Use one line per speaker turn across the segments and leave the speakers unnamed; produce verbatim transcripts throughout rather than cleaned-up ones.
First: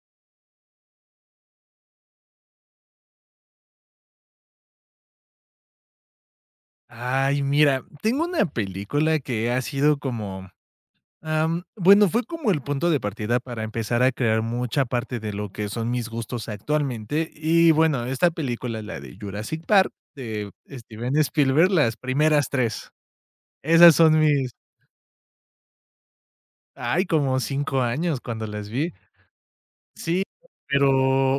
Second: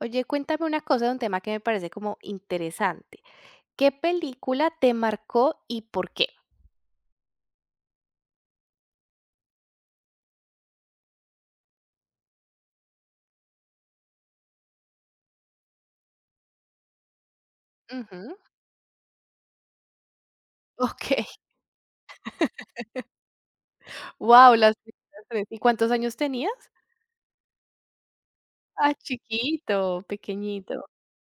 Oye, cuéntame una cosa de un tema que me parece como interesante. ¿Qué película te marcó y por qué?
Ay, mira, tengo una película que ha sido como, am, bueno, fue como el punto de partida para empezar a crear mucha parte de lo que son mis gustos actualmente. Y bueno, esta
Ujú.
película, la de Jurassic Park, de Steven
Okey.
Spielberg, las primeras tres. Esas son mis,
Guau, las primeras tres. ¿Y cuántos años tenías?
ay, como cinco años cuando las vi.
Ah, chiquito,
Sí,
pequeñito.
pero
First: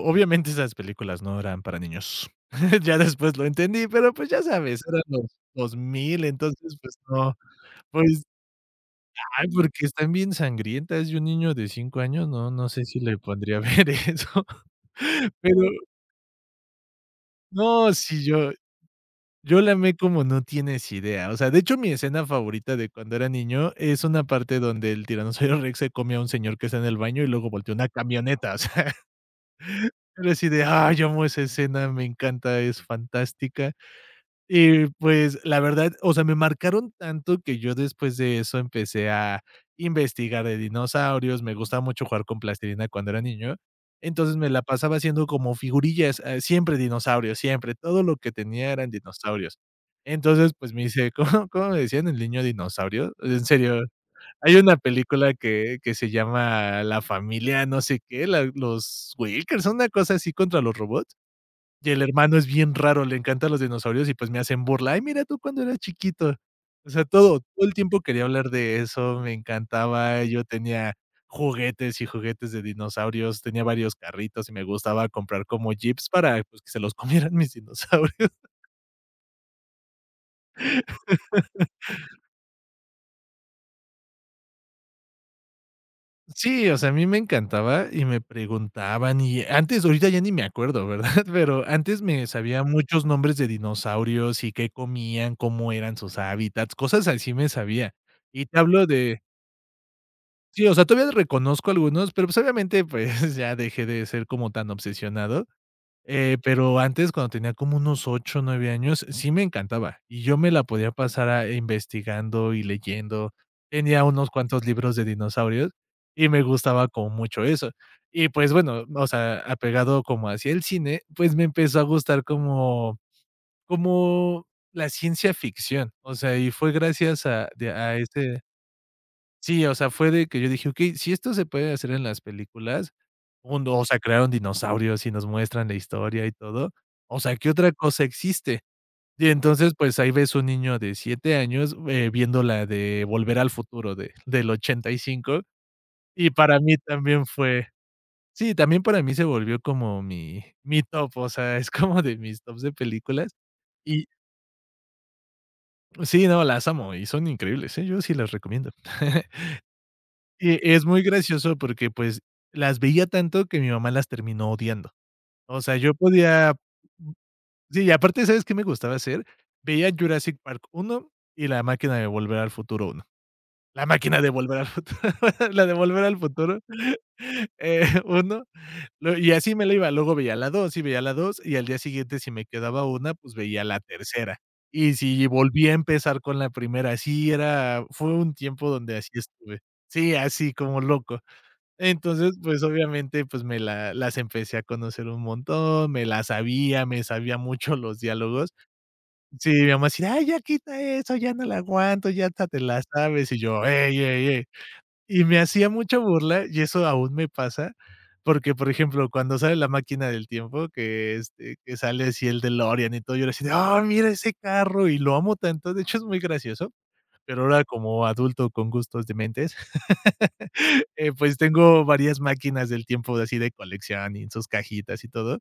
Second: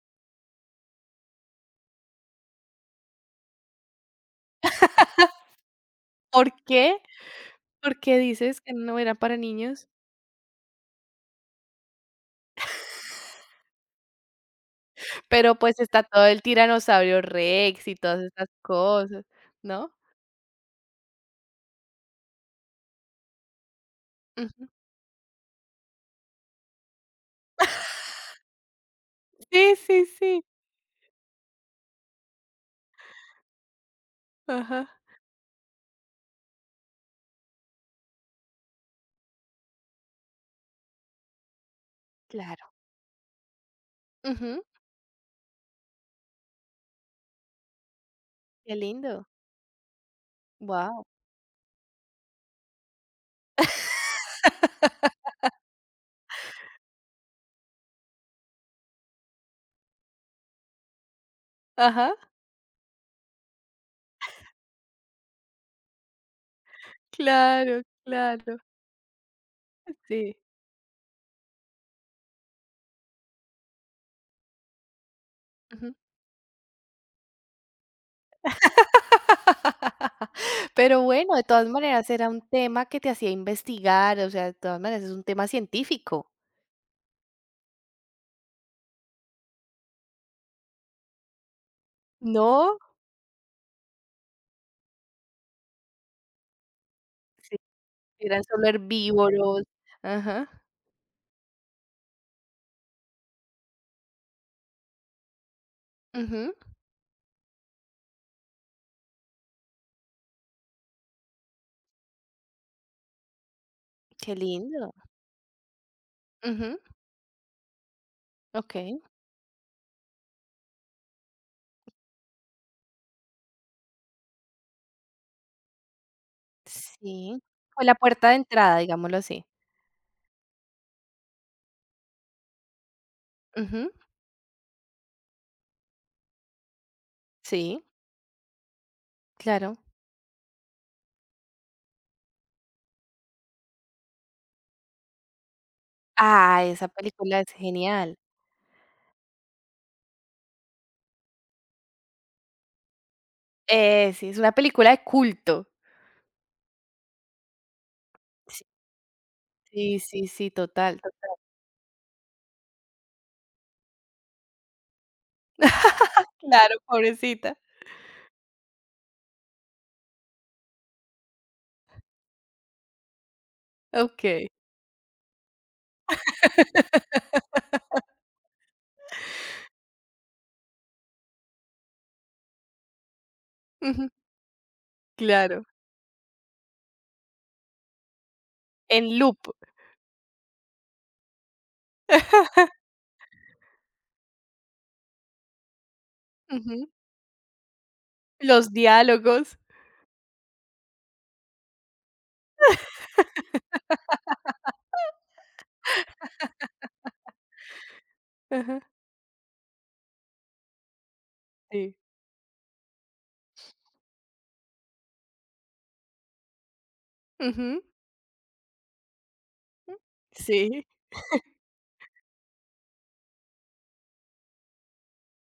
obviamente esas películas no eran para niños. Ya después lo entendí, pero pues ya sabes, eran los dos mil,
¿Por
entonces, pues
qué?
no,
¿Por qué
pues
dices que no era para
ay, porque
niños?
están bien sangrientas, y un niño de cinco años, no, no sé si le pondría a ver eso,
Pero,
pero
pues, está todo el tiranosaurio Rex
no,
y todas
si
estas
yo
cosas,
yo la
¿no?
amé como no tienes idea, o sea, de hecho, mi escena favorita de cuando era niño es una parte
Ujú.
donde el tiranosaurio rex se come a un señor que está en el baño y luego voltea una camioneta, o sea,
Sí, sí,
era
sí.
así de: "Ay, amo esa escena, me encanta, es fantástica". Y
Ajá.
pues, la verdad, o sea, me marcaron tanto que yo después de eso empecé a investigar de dinosaurios, me gustaba mucho jugar con
Claro.
plastilina cuando era niño, entonces me la
Ujú.
pasaba haciendo como figurillas, eh, siempre dinosaurios, siempre, todo lo que tenía
Qué
eran
lindo.
dinosaurios. Entonces, pues, me
Wow.
hice, ¿cómo cómo me decían? El niño dinosaurio, en serio, hay una película que que se llama La familia no sé qué, la los Wilkers, una cosa así contra los robots. Y el
Ajá.
hermano es bien raro, le encantan los dinosaurios y, pues, me hacen burla: "Ay, mira tú cuando eras chiquito". O sea, todo, todo el
Claro,
tiempo quería hablar
claro.
de eso, me encantaba,
Sí.
yo tenía juguetes y juguetes de dinosaurios, tenía varios carritos y me gustaba comprar como
Ujú.
jeeps para, pues, que se los comieran mis dinosaurios.
Pero bueno, de todas maneras era un tema que te hacía investigar, o sea, de todas maneras es un tema científico.
Sí, o sea, a mí me encantaba y me preguntaban y antes, ahorita ya ni me acuerdo, ¿verdad? Pero antes me sabía
¿No?
muchos nombres de dinosaurios y qué comían, cómo eran sus hábitats, cosas así me
Sí,
sabía.
eran
Y te
solo
hablo de
herbívoros. Ajá.
sí, o sea, todavía reconozco algunos, pero, pues, obviamente, pues, ya dejé de ser como tan obsesionado, eh,
Ujú.
pero antes, cuando tenía como unos ocho, nueve años, sí me encantaba, y yo me la podía pasar a investigando y leyendo. Tenía unos
Qué
cuantos
lindo.
libros de dinosaurios y me
Ujú.
gustaba como mucho eso. Y, pues, bueno,
Okey.
o sea, apegado como hacia el cine, pues, me empezó a gustar como como la ciencia ficción, o sea, y fue gracias
Sí.
a de
Fue la
a
puerta de
ese
entrada, digámoslo así.
sí, o sea, fue de que yo dije: "Okey, si esto se puede hacer en las películas, uno, o
Ujú.
sea, crearon dinosaurios y nos muestran la historia y todo, o sea, ¿qué otra
Sí,
cosa existe?". Y entonces,
claro.
pues, ahí ves un niño de siete años, eh, viendo la de Volver al Futuro de del ochenta y cinco, y cinco, y para
Ah,
mí
esa
también
película es
fue
genial.
sí, también para mí se volvió como mi mi top, o sea, es como de mis tops de películas. Y
Eh, sí, es una película de culto.
sí, no, las amo y son increíbles, ¿eh? Yo sí las
Sí,
recomiendo.
sí, sí, sí,
Y es
total,
muy
total.
gracioso porque, pues, las veía tanto que mi mamá las terminó odiando. O sea, yo podía
Claro,
mm,
pobrecita.
sí, y aparte, ¿sabes qué me gustaba hacer? Veía Jurassic Park uno y La máquina de volver al futuro uno La máquina de
Okey.
volver al futuro, la de volver al futuro, eh, uno, lo y así me la iba. Luego veía la dos y veía la dos y al día siguiente, si me quedaba una, pues, veía la
Ujú.
tercera. Y si
Claro.
volvía a empezar con la primera, así era fue un tiempo donde
En
así
loop.
estuve. Sí, así como loco. Entonces, pues, obviamente, pues, me la las empecé a conocer un montón, me las sabía,
Ujú.
me sabía mucho los diálogos.
Los
Sí,
diálogos.
mi mamá decía, "Ay, ya quita eso, ya no la aguanto, ya hasta te la sabes", y yo: "Ey, ey, ey". Y me hacía mucha burla, y eso aún me pasa, porque, por
Ajá.
ejemplo, cuando sale la máquina del tiempo, que, este, que
Sí.
sale así el DeLorean y todo, yo le decía, "Ah, mira ese carro", y lo amo tanto, de hecho, es muy gracioso. Pero ahora
Ujú.
como adulto con gustos dementes,
Sí,
eh, pues tengo varias máquinas del tiempo así de colección y en sus cajitas y todo.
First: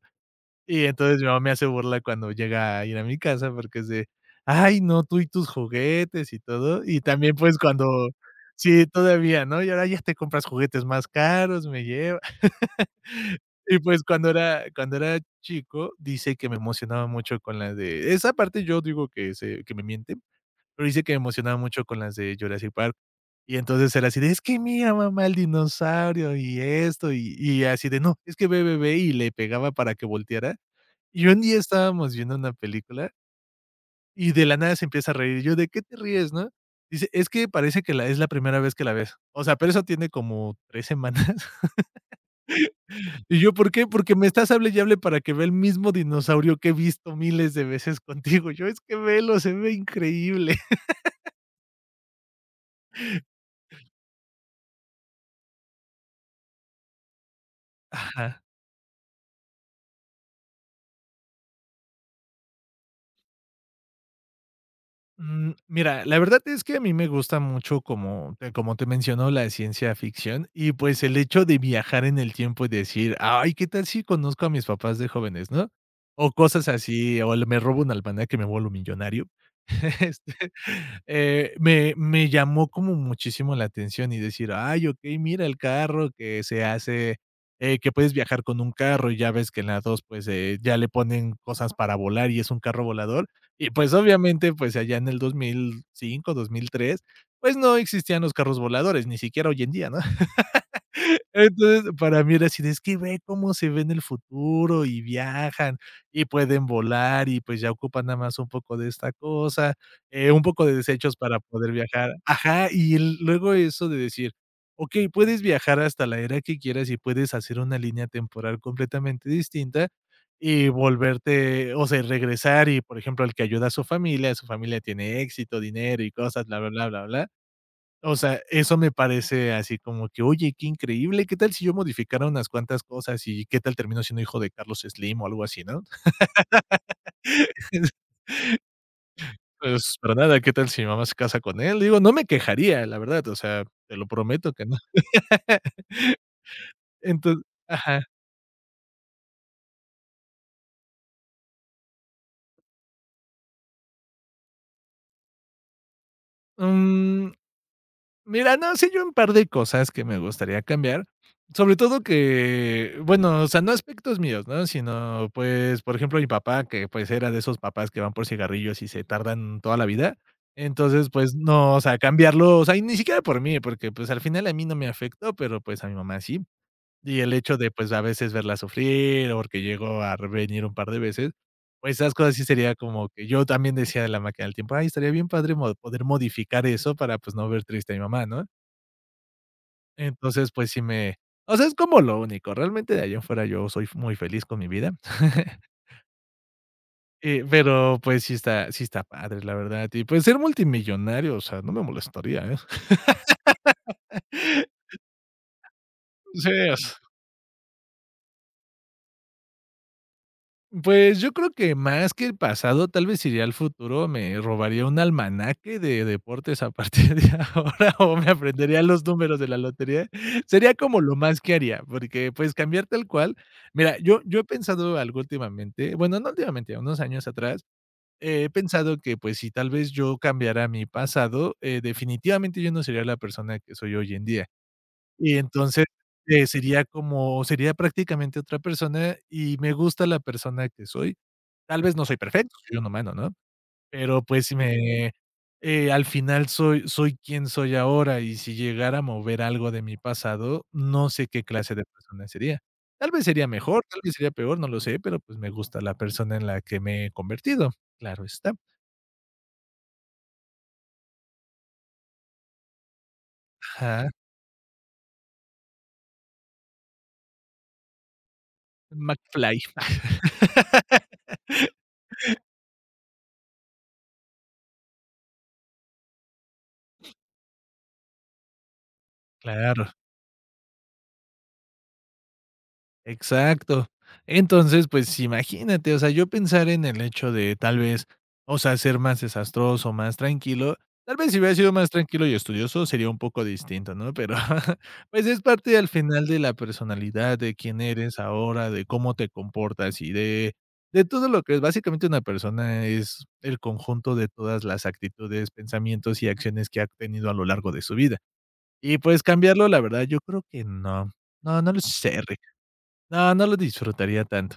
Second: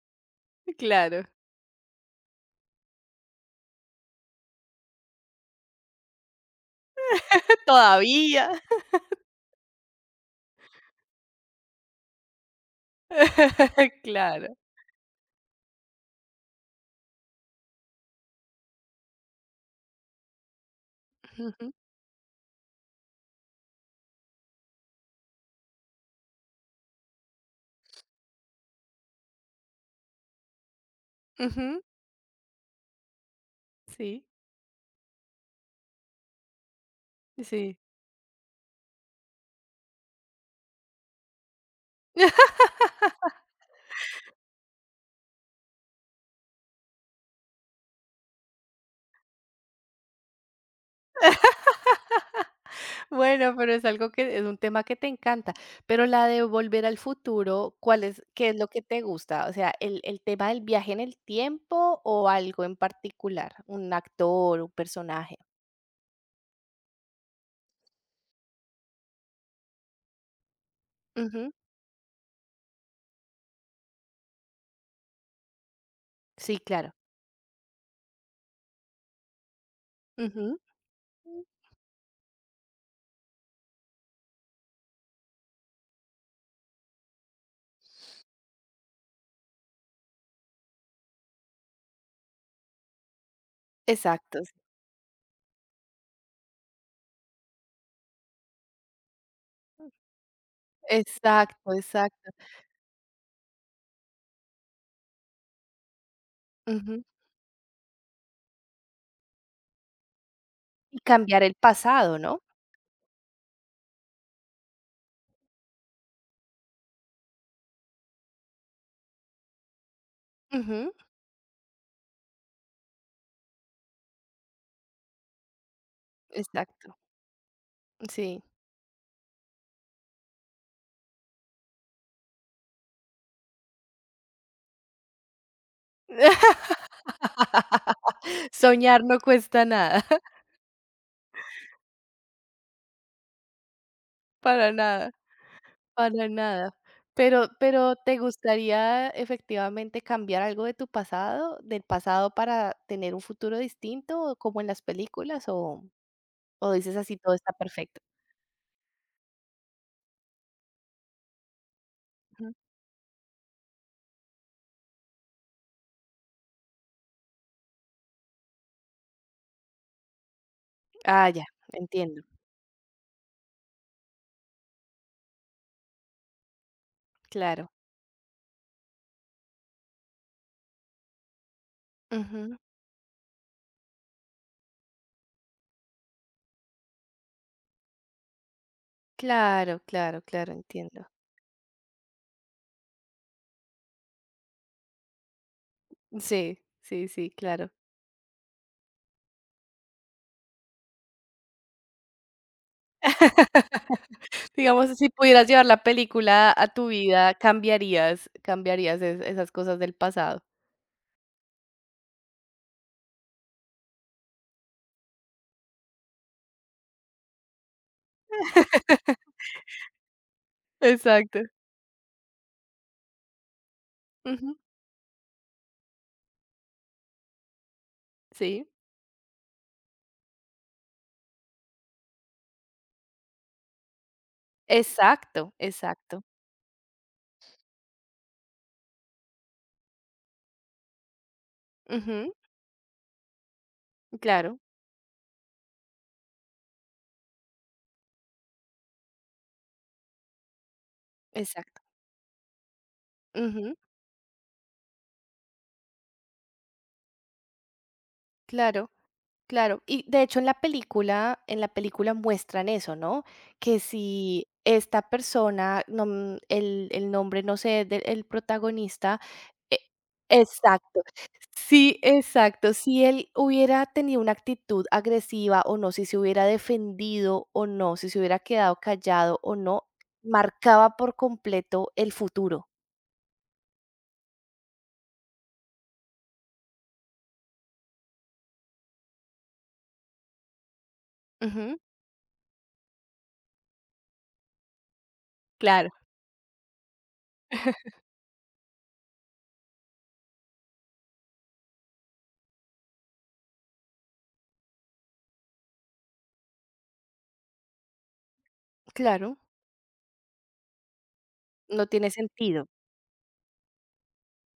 Y entonces
claro.
mi mamá me hace burla cuando llega a ir a mi casa porque es de: "Ay, no, tú y tus juguetes y todo". Y también, pues, cuando
Todavía.
sí, todavía, ¿no? Y ahora ya te compras juguetes más caros, me lleva. Y, pues, cuando
Claro.
era cuando era chico, dice que me emocionaba mucho con las de esa parte yo digo que se que me miente, pero dice que me emocionaba
Ujú,
mucho con las de Jurassic Park. Y entonces era así de: "Es que mira, mamá, el dinosaurio y esto", y y así de: "No, es que ve, ve, ve", y le pegaba para que volteara. Y un día
ujú.
estábamos viendo una película
Sí,
y de la nada se empieza a reír, yo: "¿De qué te ríes?", ¿no? Dice: "Es que
sí.
parece que la es la primera vez que la ves". O sea, pero eso tiene como tres semanas. Y yo: "¿Por qué?". "Porque me estás hable y hable para que vea el mismo dinosaurio que he visto miles de veces contigo". Yo: "Es que velo, se ve increíble".
Bueno, pero es algo que es un tema que te encanta. Pero la de Volver al Futuro, ¿cuál es
Ajá.
qué es lo que te gusta? O sea, ¿el el tema del viaje en el tiempo o algo en particular? ¿Un actor, un personaje?
Mm, mira, la verdad es que a mí me gusta mucho, como te como te menciono, la ciencia ficción y, pues, el hecho
Ujú.
de viajar en el tiempo y decir: "Ay, ¿qué tal si conozco a mis papás de jóvenes?", ¿no? O
Sí,
cosas
claro.
así, o el me robo un almanaque que me vuelvo millonario. Este,
Ujú.
eh, me me llamó como muchísimo la atención y decir: "Ay, okey, mira el carro que se hace, eh, que puedes viajar con un carro", y ya ves que en la dos pues, eh, ya le ponen cosas para volar y es un carro volador. Y, pues,
Exacto,
obviamente, pues, allá en el dos mil cinco, dos mil tres, pues, no existían los carros voladores, ni siquiera hoy en día, ¿no?
exacto,
Entonces, para
exacto.
mí era así de: "Es que ve cómo se ve en el futuro, y viajan, y pueden
Ujú.
volar, y pues ya ocupan nada más un poco de esta cosa, eh, un poco de
Y
desechos para
cambiar el
poder viajar".
pasado, ¿no?
Ajá, y el luego eso de decir: "Okey, puedes viajar hasta la era que quieras, y puedes hacer una línea temporal completamente distinta, y
Ujú,
volverte o sea, regresar", y por ejemplo, el que ayuda a su familia, su familia tiene éxito, dinero y cosas, bla, bla, bla,
exacto,
bla, bla. O sea,
sí.
eso me parece así como que, oye, qué increíble, ¿qué tal si yo modificara unas cuantas cosas y qué tal termino siendo hijo de Carlos Slim o algo así, no?
Soñar no cuesta
Pues,
nada,
para nada, ¿qué tal si mi mamá se casa con él? Digo, no me quejaría, la verdad, o sea, te lo prometo que
para
no.
nada, para nada.
Entonces,
Pero pero,
ajá.
¿te gustaría efectivamente cambiar algo de tu pasado, del pasado para tener un futuro distinto, o como en las películas, o o dices así
Mm.
todo está perfecto?
Mira, no, sí hay un par de cosas que me gustaría cambiar, sobre todo
Ujú.
que, bueno, o sea, no aspectos míos, ¿no? Sino, pues, por ejemplo, mi papá, que, pues, era de esos papás que van por cigarrillos y se tardan toda la vida. Entonces,
Ah,
pues,
ya,
no, o sea,
entiendo,
cambiarlo, o sea, y ni siquiera por mí, porque, pues, al final a mí no me afectó, pero, pues, a mi mamá sí. Y el hecho de,
claro.
pues, a veces verla sufrir, o porque llegó a revenir un par de veces, pues, esas cosas sí
Ujú.
sería como que yo también decía de la máquina del tiempo: "Ay, estaría bien padre mo poder modificar eso para, pues, no ver triste a mi mamá", ¿no?
Claro, claro,
Entonces,
claro,
pues sí
entiendo.
me o sea, es como lo único. Realmente de allá en fuera yo soy muy feliz con mi vida.
Sí, sí, sí,
Eh,
claro.
pero, pues sí está sí está padre, la verdad. Y, pues, ser multimillonario, o sea, no me molestaría, ¿eh?
Digamos, si pudieras llevar la
Sí,
película a
s
tu vida, ¿cambiarías cambiarías es esas cosas del pasado?
pues, yo creo que más que el pasado, tal vez iría al futuro, me robaría un almanaque de deportes a partir de ahora, o me aprendería los números de la lotería. Sería como lo más
Exacto.
que haría, porque, pues, cambiar tal cual mira, yo yo he
Ujú,
pensado algo últimamente, bueno, no últimamente, unos años atrás eh, he
sí.
pensado que, pues, si tal vez yo cambiara mi pasado, eh, definitivamente yo no sería la persona que soy hoy en día. Y
Exacto,
entonces,
exacto.
eh, sería como sería prácticamente otra persona y me gusta la persona que soy. Tal vez no soy
Ujú,
perfecto, soy un humano, ¿no? Pero, pues, si
claro,
me eh, al final soy soy quien soy ahora, y si llegara a mover algo de mi pasado, no sé qué clase
exacto.
de persona sería. Tal vez sería
Ujú,
mejor, tal vez sería peor, no lo sé, pero, pues, me gusta la persona en la que me he convertido, claro está.
claro, claro. Y de hecho en la película en la película muestran eso, ¿no? Que
Ajá,
si esta persona, no, mm, el el nombre, no sé, del el protagonista,
McFly.
e exacto. Sí, exacto. Si él hubiera tenido una actitud agresiva o no, si se hubiera defendido o no, si se hubiera quedado callado o
Claro,
no, marcaba por completo el futuro.
exacto. Entonces, pues imagínate, o sea, yo pensar en el hecho de tal vez, o sea, ser más desastroso, más tranquilo. Tal vez si hubiera sido
Ujú.
más tranquilo y estudioso sería un poco distinto, ¿no? Pero, pues es parte al
Claro.
final de la personalidad, de quién eres ahora, de cómo te comportas y de de todo lo que es. Básicamente una persona es el conjunto de todas las actitudes, pensamientos y acciones que ha tenido a lo largo de su vida. Y, pues,
Claro,
cambiarlo, la verdad, yo creo que no. No, no lo
no tiene
sé, Rick.
sentido.
No, no lo disfrutaría tanto.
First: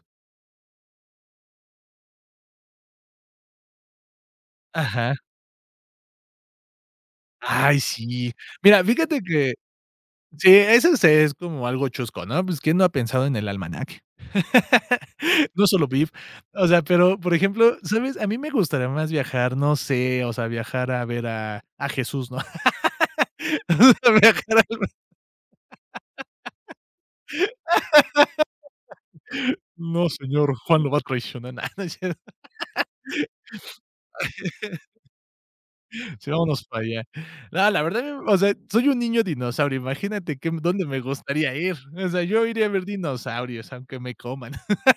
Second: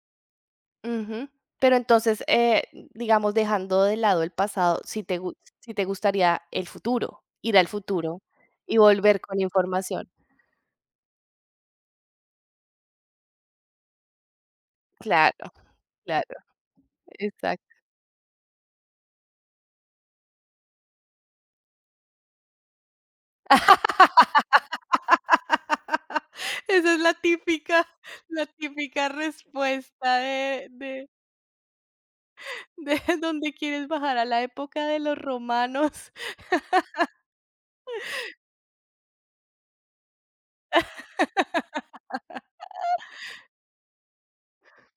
Ujú. Pero entonces, eh, digamos, dejando de lado el pasado, si
Ajá.
te gu- si te gustaría el futuro, ir al
Ay,
futuro
sí.
y
Mira, fíjate
volver con
que
información.
sí, eso sí es como algo chusco, ¿no? Pues, ¿quién no ha pensado en el almanaque?
Claro,
No solo V I P.
claro,
O sea, pero, por
exacto.
ejemplo, ¿sabes? A mí me gustaría más viajar, no sé, o sea, viajar a ver a a Jesús, ¿no? O sea, viajar al
Esa es la típica la típica
No,
respuesta
señor,
de
Juan lo va a
de
traicionar. No, no.
de donde quieres bajar a la época de los romanos.
Sí, vámonos para allá. No, la verdad, o sea, soy un niño dinosaurio, imagínate que dónde me gustaría ir. O sea, yo iría a ver dinosaurios, aunque me coman.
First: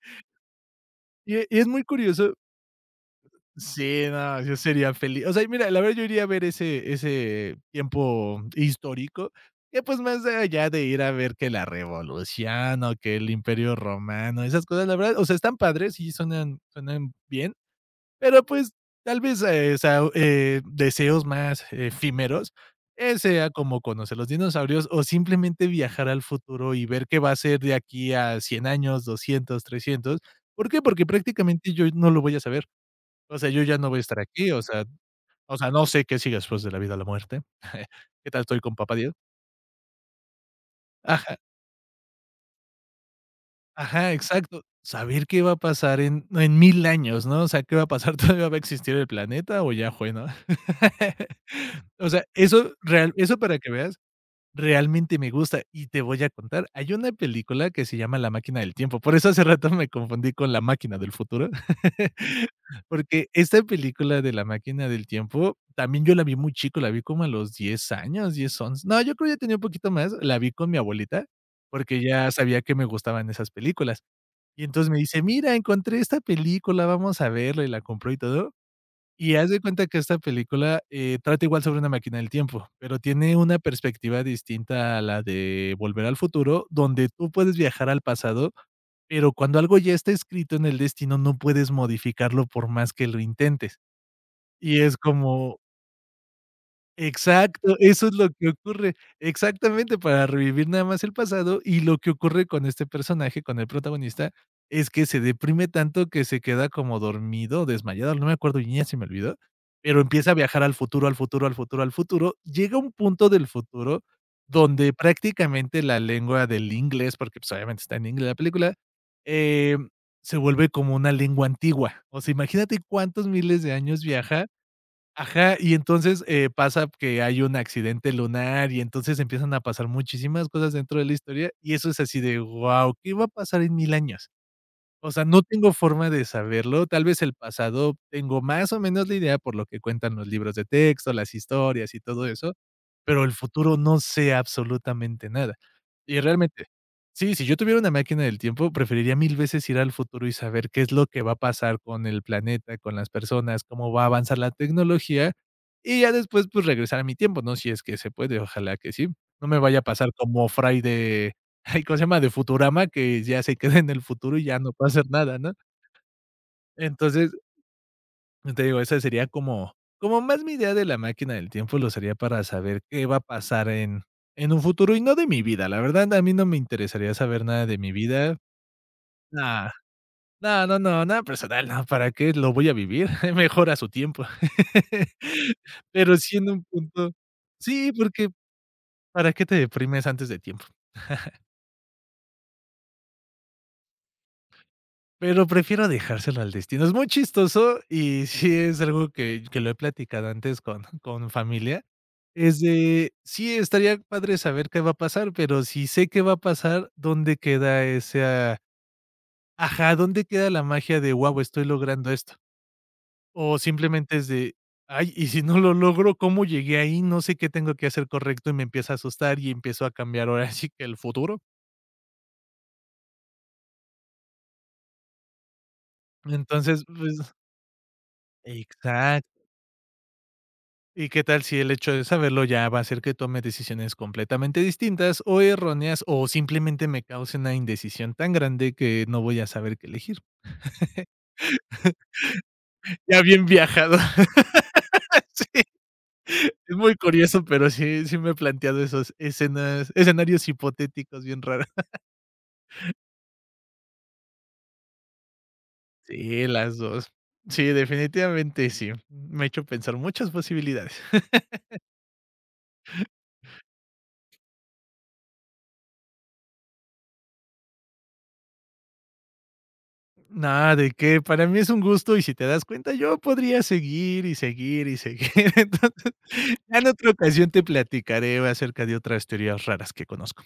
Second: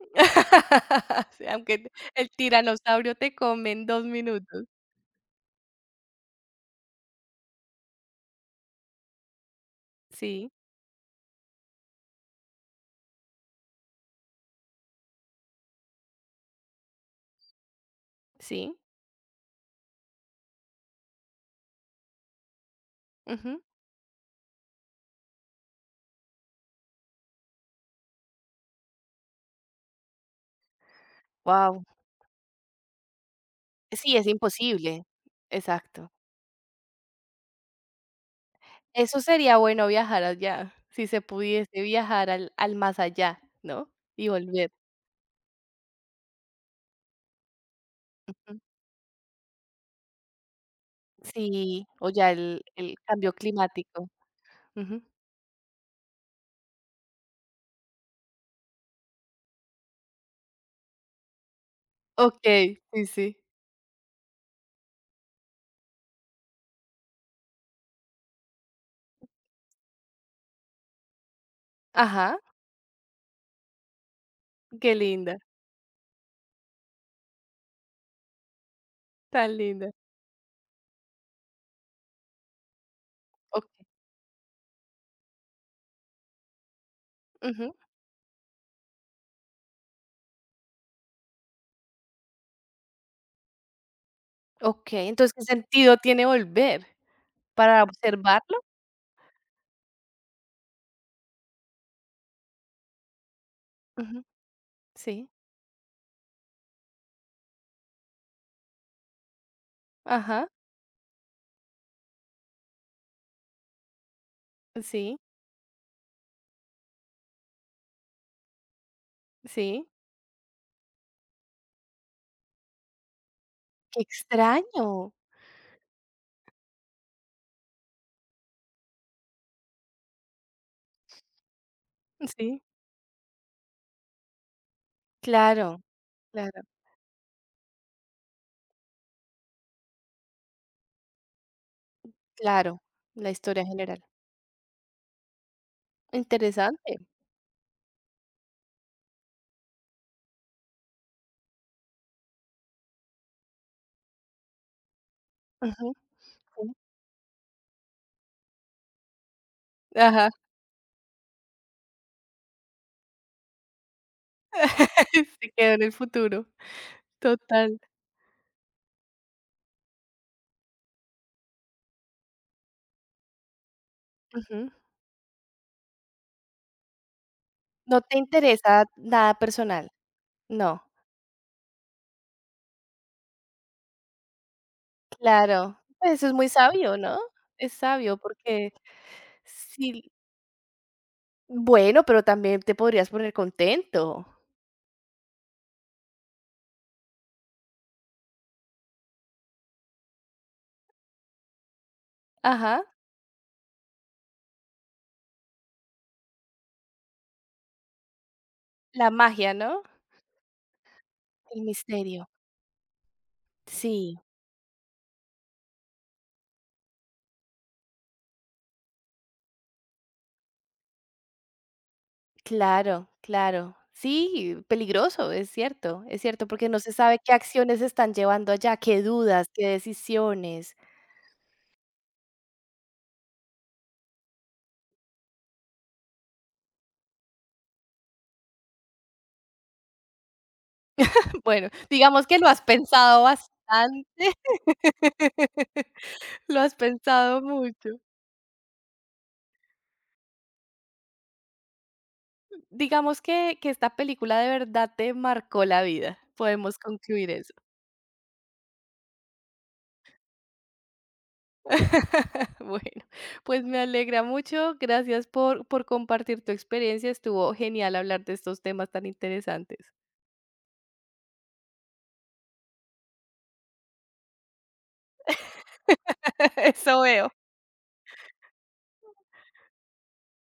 Y y
Sí,
es muy
aunque el
curioso
tiranosaurio te come en dos
sí, no, yo
minutos.
sería feliz. O sea, y mira, la verdad yo iría a ver ese ese tiempo histórico, que, pues, más
Sí,
allá de ir a ver que la revolución, o que el Imperio Romano, esas cosas, la verdad, o sea, están padres, y suenan suenan bien. Pero pues
sí,
tal vez, eh, o sea, eh, deseos más efímeros, eh, sea
wow.
como conocer los dinosaurios o simplemente viajar al futuro y ver qué va a ser de aquí a cien años, doscientos trescientos. ¿Por qué? Porque prácticamente yo no lo voy a saber. O sea, yo ya no voy a
Sí,
estar
es
aquí, o sea,
imposible.
o sea, no sé
Exacto.
qué sigue después de la vida a la muerte. ¿Qué tal estoy con papá Dios?
Eso sería bueno viajar allá, si se pudiese viajar al al más allá, ¿no?
Ajá,
Y
exacto.
volver.
Saber qué va a pasar en no, en mil años, ¿no? O sea, ¿qué va a pasar? ¿Todavía va a
Ujú.
existir el planeta o ya fue, no?
Sí,
O
o
sea,
ya el
eso
el
real
cambio
eso para que veas.
climático. Ujú.
Realmente me gusta y te voy a contar, hay una película que se llama La máquina del tiempo, por eso hace rato me confundí con La máquina del futuro.
Okey, sí,
Porque
sí.
esta película de La máquina del tiempo también yo la vi muy chico, la vi como a los diez años, diez once no, yo creo que ya tenía un poquito más, la vi con mi abuelita, porque ya
Ajá,
sabía que me gustaban esas películas. Y entonces
qué
me dice:
linda,
"Mira, encontré esta película, vamos a verla", y la compró y todo. Y haz
tan
de cuenta
linda.
que esta película, eh, trata igual sobre una máquina del tiempo, pero tiene una
Okey,
perspectiva distinta a la de Volver al Futuro, donde tú puedes
ujú,
viajar al pasado, pero cuando algo ya está escrito en el destino, no puedes modificarlo por más que lo intentes. Y es
okey, entonces, ¿qué
como
sentido tiene volver?
Exacto,
¿Para
eso es lo que
observarlo?
ocurre. Exactamente, para revivir nada más el pasado, y lo que ocurre con este personaje, con el
Ujú,
protagonista, es que se
sí,
deprime tanto que se queda como dormido desmayado, no me acuerdo bien, ya se me olvidó, pero empieza a
ajá,
viajar al futuro, al futuro, al futuro, al futuro. Llega un punto del futuro donde
sí,
prácticamente la lengua del inglés, porque, pues, obviamente está en inglés la película,
sí.
em, se vuelve como una lengua antigua. O sea, imagínate cuántos miles de años
Qué
viaja.
extraño.
Ajá, y entonces, eh, pasa que hay un accidente lunar, y entonces empiezan a pasar muchísimas cosas dentro de la historia, y eso es así de,
Sí,
wow, ¿qué va a pasar en mil años? O sea, no tengo
claro,
forma de
claro,
saberlo, tal vez el pasado tengo más o menos la idea por lo que cuentan los libros de texto, las historias y todo eso,
claro,
pero
la
el
historia
futuro no
general.
sé absolutamente nada. Y realmente
Interesante.
sí, si yo tuviera una máquina del tiempo, preferiría mil veces ir al futuro y saber qué es lo que va a pasar con el planeta, con las personas, cómo va a avanzar la tecnología,
Ujú,
y ya después, pues,
sí,
regresar a mi tiempo, ¿no? Si es que se puede, ojalá que sí. No me vaya a pasar
ajá.
como Fry de. Ay, ¿cómo se llama? De Futurama, que ya se queda en el futuro y ya no puede hacer nada,
Se
¿no?
quedó en el futuro.
Entonces,
Total.
te digo, esa sería como como más mi idea de la máquina del tiempo, lo sería para saber qué va a pasar en en un
Ujú.
futuro y no de mi vida. La verdad, a mí no me interesaría saber nada de mi
¿No te
vida.
interesa nada
No,
personal?
no,
No.
no, no, nada personal, no, ¿para qué lo voy a vivir? Mejor a su tiempo.
Claro, pues,
Pero
eso es
sí
muy
en un
sabio,
punto
¿no? Es
sí,
sabio
porque,
porque
¿para qué te deprimes
sí,
antes de tiempo?
bueno, pero también te podrías poner contento.
Pero prefiero dejárselo al destino. Es muy chistoso y sí es algo que que lo he platicado antes con con familia. Es
Ajá,
de, sí, estaría padre saber qué va a pasar, pero si sé qué va a pasar, ¿dónde queda esa,
la magia, ¿no?
ajá, dónde queda la magia de, wow,
El
estoy logrando
misterio.
esto? O simplemente
Sí,
es de, ay, y si no lo logro, ¿cómo llegué ahí? No sé qué tengo que hacer correcto y me empieza a asustar y empiezo a cambiar ahora sí que el futuro.
claro, claro. Sí, peligroso, es cierto, es cierto, porque no
Entonces,
se
pues
sabe qué acciones se están llevando allá, qué
exacto.
dudas, qué decisiones.
¿Y qué tal si el hecho de saberlo ya va a hacer que tome decisiones completamente distintas o erróneas o simplemente me cause una indecisión tan grande que no voy a saber qué elegir?
Bueno, digamos que lo has
Ya
pensado
bien viajado.
bastante,
Sí,
lo
es
has
muy
pensado
curioso, pero
mucho.
sí, sí me he planteado esos escenas escenarios hipotéticos bien raros.
Digamos que, que esta película de verdad te marcó la vida.
Sí, las
Podemos
dos.
concluir eso.
Sí, definitivamente sí. Me ha hecho pensar muchas posibilidades.
Bueno, pues me alegra mucho. Gracias por, por compartir tu experiencia. Estuvo genial hablar de estos temas tan interesantes.
Nada, de qué, para mí es un gusto y si te das cuenta, yo podría seguir y seguir y seguir. Entonces, en
Eso
otra
veo.
ocasión te platicaré acerca de otras teorías raras que conozco.